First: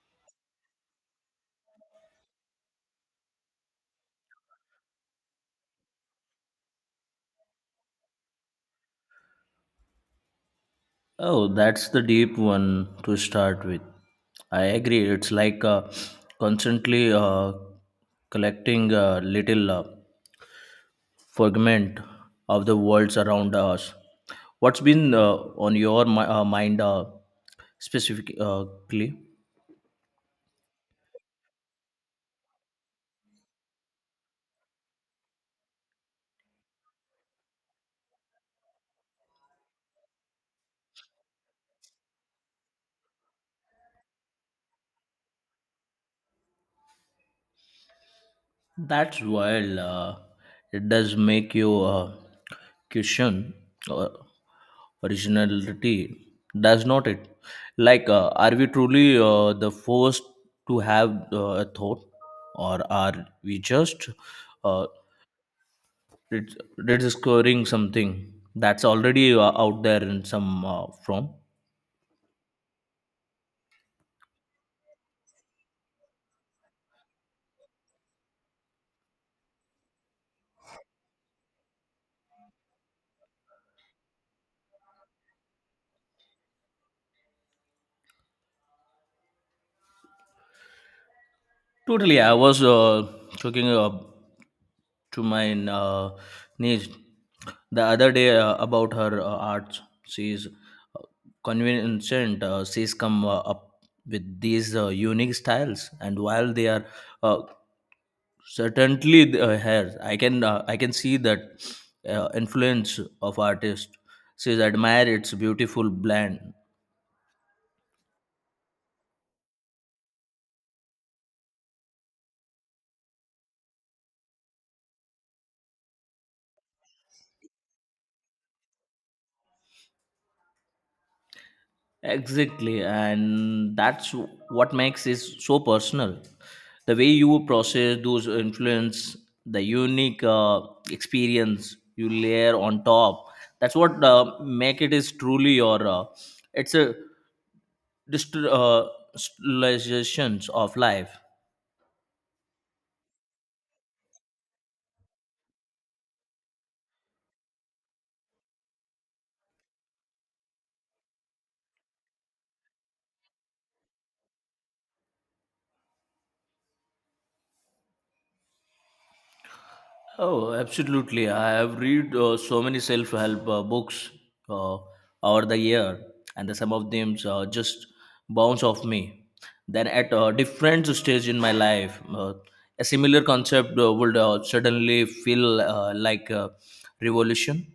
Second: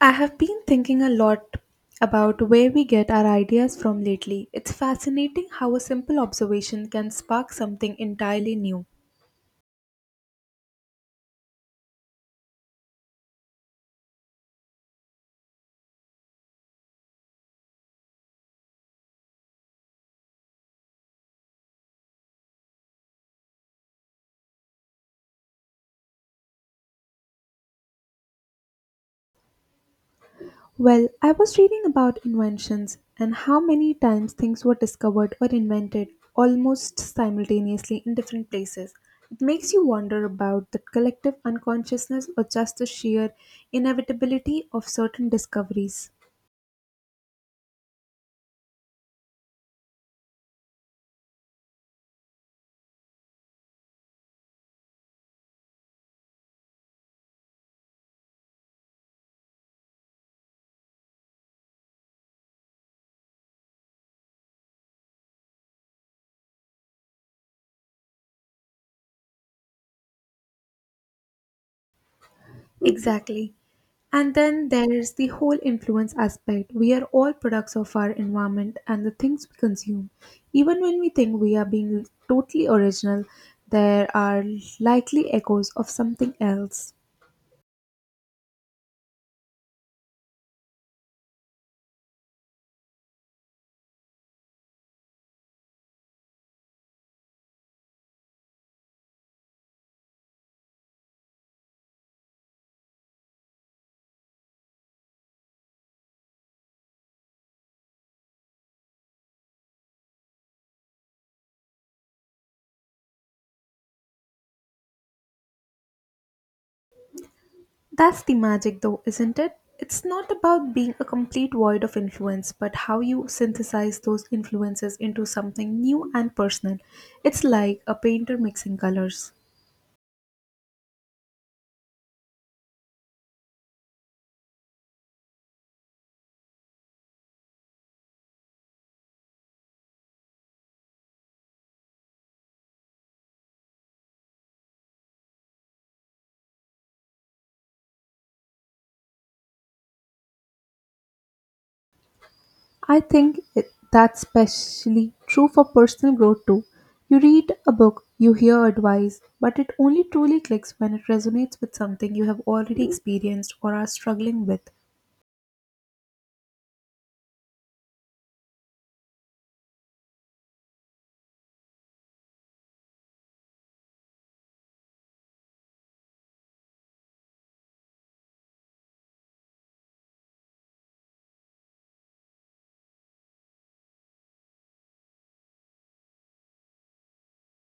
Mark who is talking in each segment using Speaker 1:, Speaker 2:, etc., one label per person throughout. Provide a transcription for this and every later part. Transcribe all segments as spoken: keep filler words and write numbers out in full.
Speaker 1: I have been thinking a lot about where we get our ideas from lately. It's fascinating how a simple observation can spark something entirely new.
Speaker 2: Oh, that's the deep one to start with. I agree. It's like uh, constantly uh, collecting a little uh, fragment of the worlds around us. What's been uh, on your mi- uh, mind uh, specifically?
Speaker 1: Well, I was reading about inventions and how many times things were discovered or invented almost simultaneously in different places. It makes you wonder about the collective unconsciousness or just the sheer inevitability of certain discoveries.
Speaker 2: That's wild. Uh, it does make you uh, question uh, originality, does not it? Like, uh, are we truly uh, the first to have uh, a thought, or are we just uh, rediscovering something that's already uh, out there in some uh, form?
Speaker 1: Exactly. And then there's the whole influence aspect. We are all products of our environment and the things we consume. Even when we think we are being totally original, there are likely echoes of something else.
Speaker 2: Totally, I was uh, talking uh, to my uh, niece the other day uh, about her uh, art. She's uh, convinced uh, she's come uh, up with these uh, unique styles, and while they are uh, certainly uh, hers, I can uh, I can see that uh, influence of artist. She's admired its beautiful blend.
Speaker 1: That's the magic, though, isn't it? It's not about being a complete void of influence, but how you synthesize those influences into something new and personal. It's like a painter mixing colors.
Speaker 2: Exactly, and that's what makes it so personal. The way you process those influence, the unique uh, experience you layer on top. That's what uh, make it is truly your. Uh, it's a distri- uh, stylizations of life.
Speaker 1: I think it- that's especially true for personal growth too. You read a book, you hear advice, but it only truly clicks when it resonates with something you have already experienced or are struggling with.
Speaker 2: Oh, absolutely. I have read uh, so many self-help uh, books uh, over the year, and the, some of them uh, just bounce off me. Then at a different stage in my life, uh, a similar concept uh, would uh, suddenly feel uh, like a revolution.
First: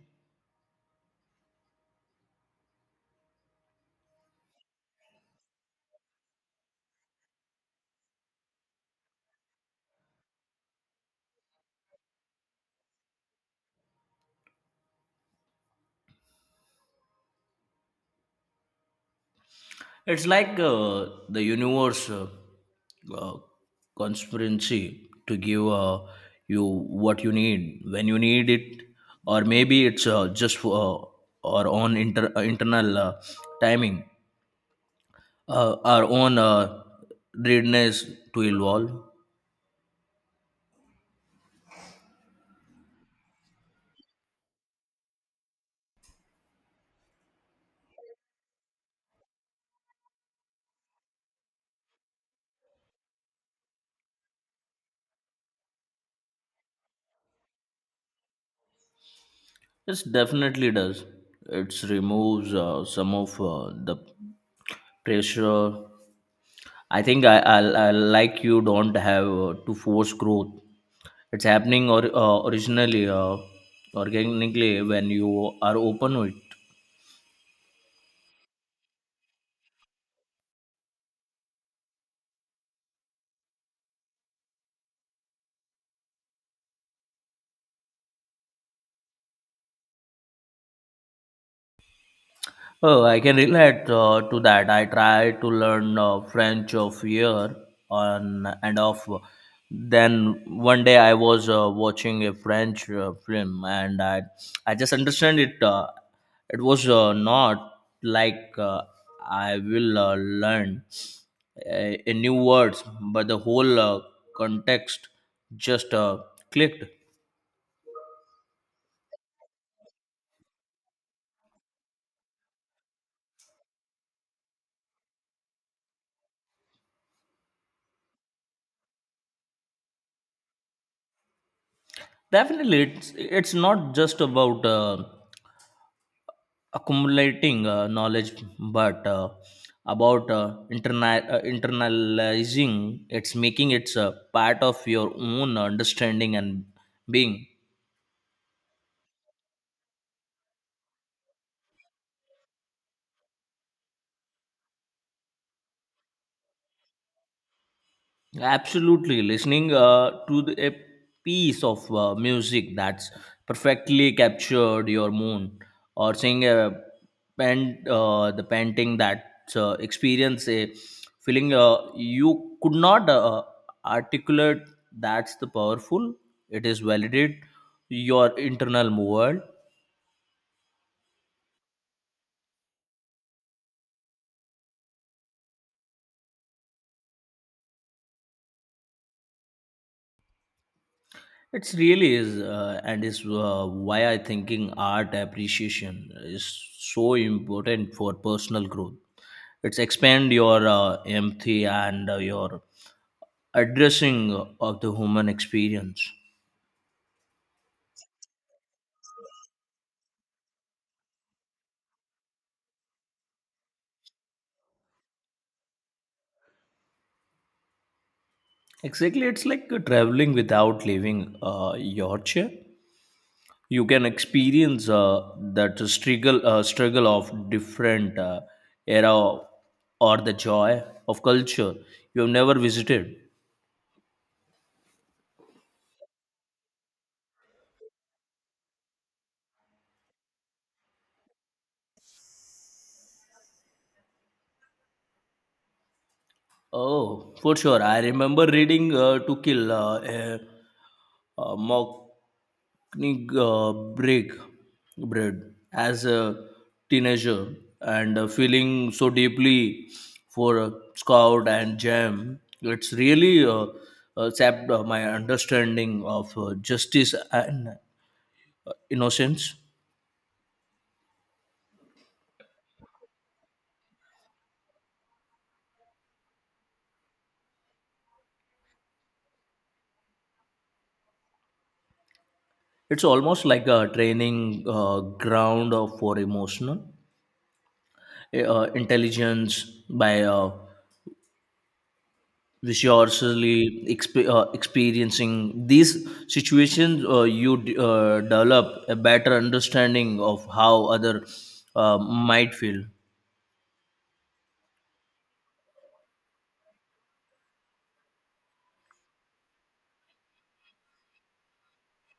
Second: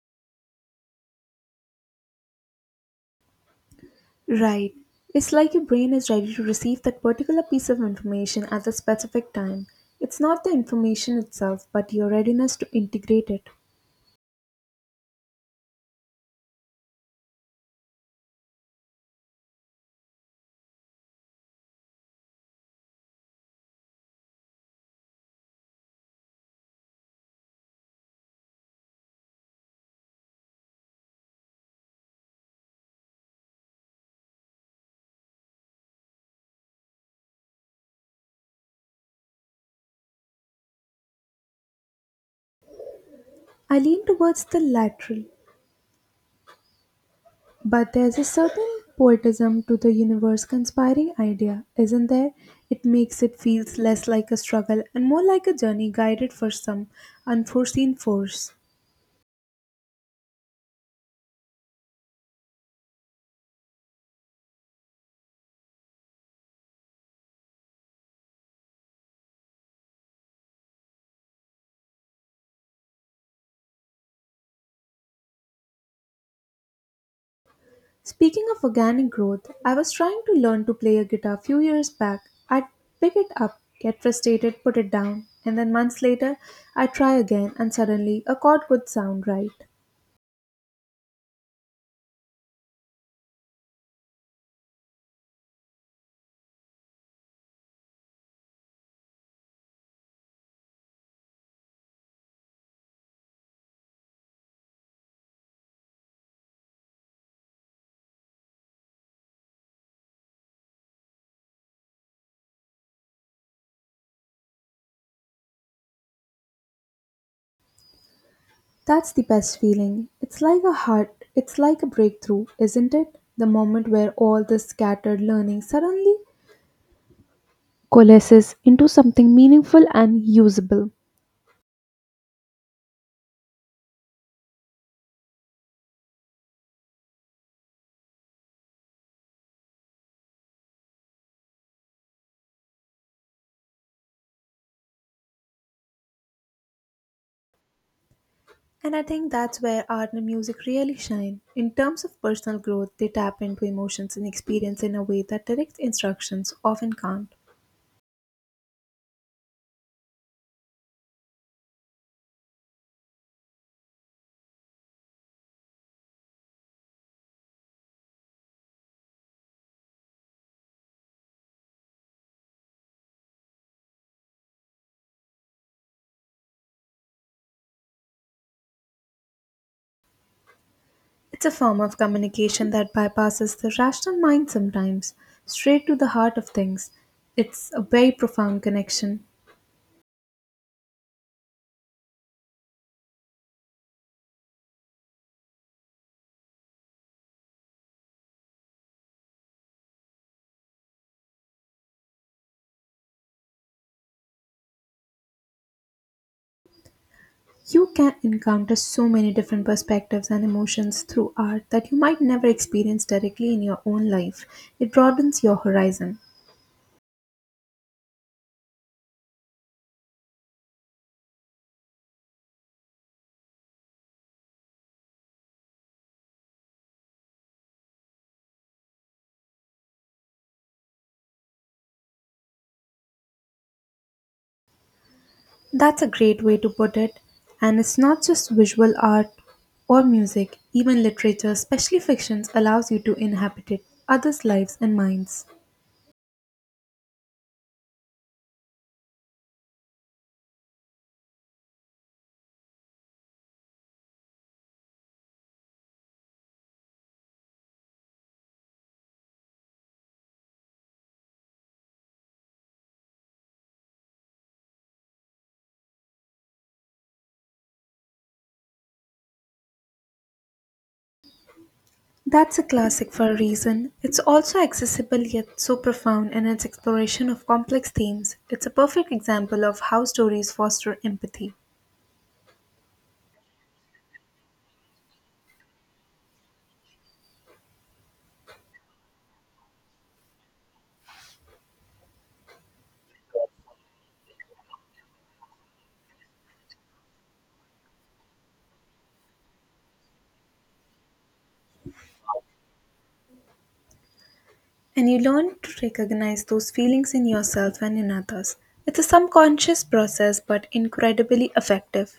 Speaker 1: Right. It's like your brain is ready to receive that particular piece of information at a specific time. It's not the information itself, but your readiness to integrate it.
Speaker 2: It's like uh, the universe uh, uh, conspiracy to give uh, you what you need when you need it, or maybe it's uh, just for uh, our own inter- uh, internal uh, timing, uh, our own uh, readiness to evolve.
Speaker 1: I lean towards the lateral, but there's a certain poetism to the universe conspiring idea, isn't there? It makes it feels less like a struggle and more like a journey guided for some unforeseen force.
Speaker 2: It definitely does. It removes uh, some of uh, the pressure. I think I, I, I like you don't have uh, to force growth it's happening or uh, originally uh, organically when you are open with.
Speaker 1: Speaking of organic growth, I was trying to learn to play a guitar a few years back. I'd pick it up, get frustrated, put it down, and then months later I'd try again and suddenly a chord would sound right.
Speaker 2: Oh, I can relate uh, to that. I tried to learn uh, French of year on and off, then one day I was uh, watching a French uh, film, and i i just understand it. Uh, it was uh, not like uh, I will uh, learn a, a new words, but the whole uh, context just uh, clicked.
Speaker 1: That's the best feeling. It's like a heart, it's like a breakthrough, isn't it? The moment where all this scattered learning suddenly coalesces into something meaningful and usable.
Speaker 2: Definitely, it's it's not just about uh, accumulating uh, knowledge, but uh, about uh, interna- uh, internalizing. It's making it's a part of your own understanding and being.
Speaker 1: And I think that's where art and music really shine. In terms of personal growth, they tap into emotions and experience in a way that direct instructions often can't.
Speaker 2: Absolutely. Listening uh, to the, a piece of uh, music that's perfectly captured your mood, or seeing a paint, uh, the painting that uh, experience a feeling uh, you could not uh, articulate, that's the powerful. It is validate your internal world.
Speaker 1: It's a form of communication that bypasses the rational mind sometimes, straight to the heart of things. It's a very profound connection.
Speaker 2: It's really is, uh, and is uh, why I thinking art appreciation is so important for personal growth. It's expand your uh, empathy and uh, your addressing of the human experience.
Speaker 1: You can encounter so many different perspectives and emotions through art that you might never experience directly in your own life. It broadens your horizon.
Speaker 2: Exactly, it's like uh, traveling without leaving uh, your chair. You can experience uh, that struggle, uh, struggle of different uh, era, or the joy of culture you have never visited.
Speaker 1: That's a great way to put it. And it's not just visual art or music, even literature, especially fictions, allows you to inhabit it, others' lives and minds.
Speaker 2: Oh, for sure. I remember reading uh, To Kill uh, a, a Mocking uh, Break Bread as a teenager, and uh, feeling so deeply for uh, Scout and Jam. It's really uh, uh, sapped uh, my understanding of uh, justice and uh, innocence.
Speaker 1: That's a classic for a reason. It's also accessible yet so profound in its exploration of complex themes. It's a perfect example of how stories foster empathy.
Speaker 2: It's almost like a training uh, ground of- for emotional uh, intelligence by uh, which you are surely exp- uh, experiencing these situations, uh, you d- uh, develop a better understanding of how other uh, might feel.
Speaker 1: And you learn to recognize those feelings in yourself and in others. It's a subconscious process but incredibly effective.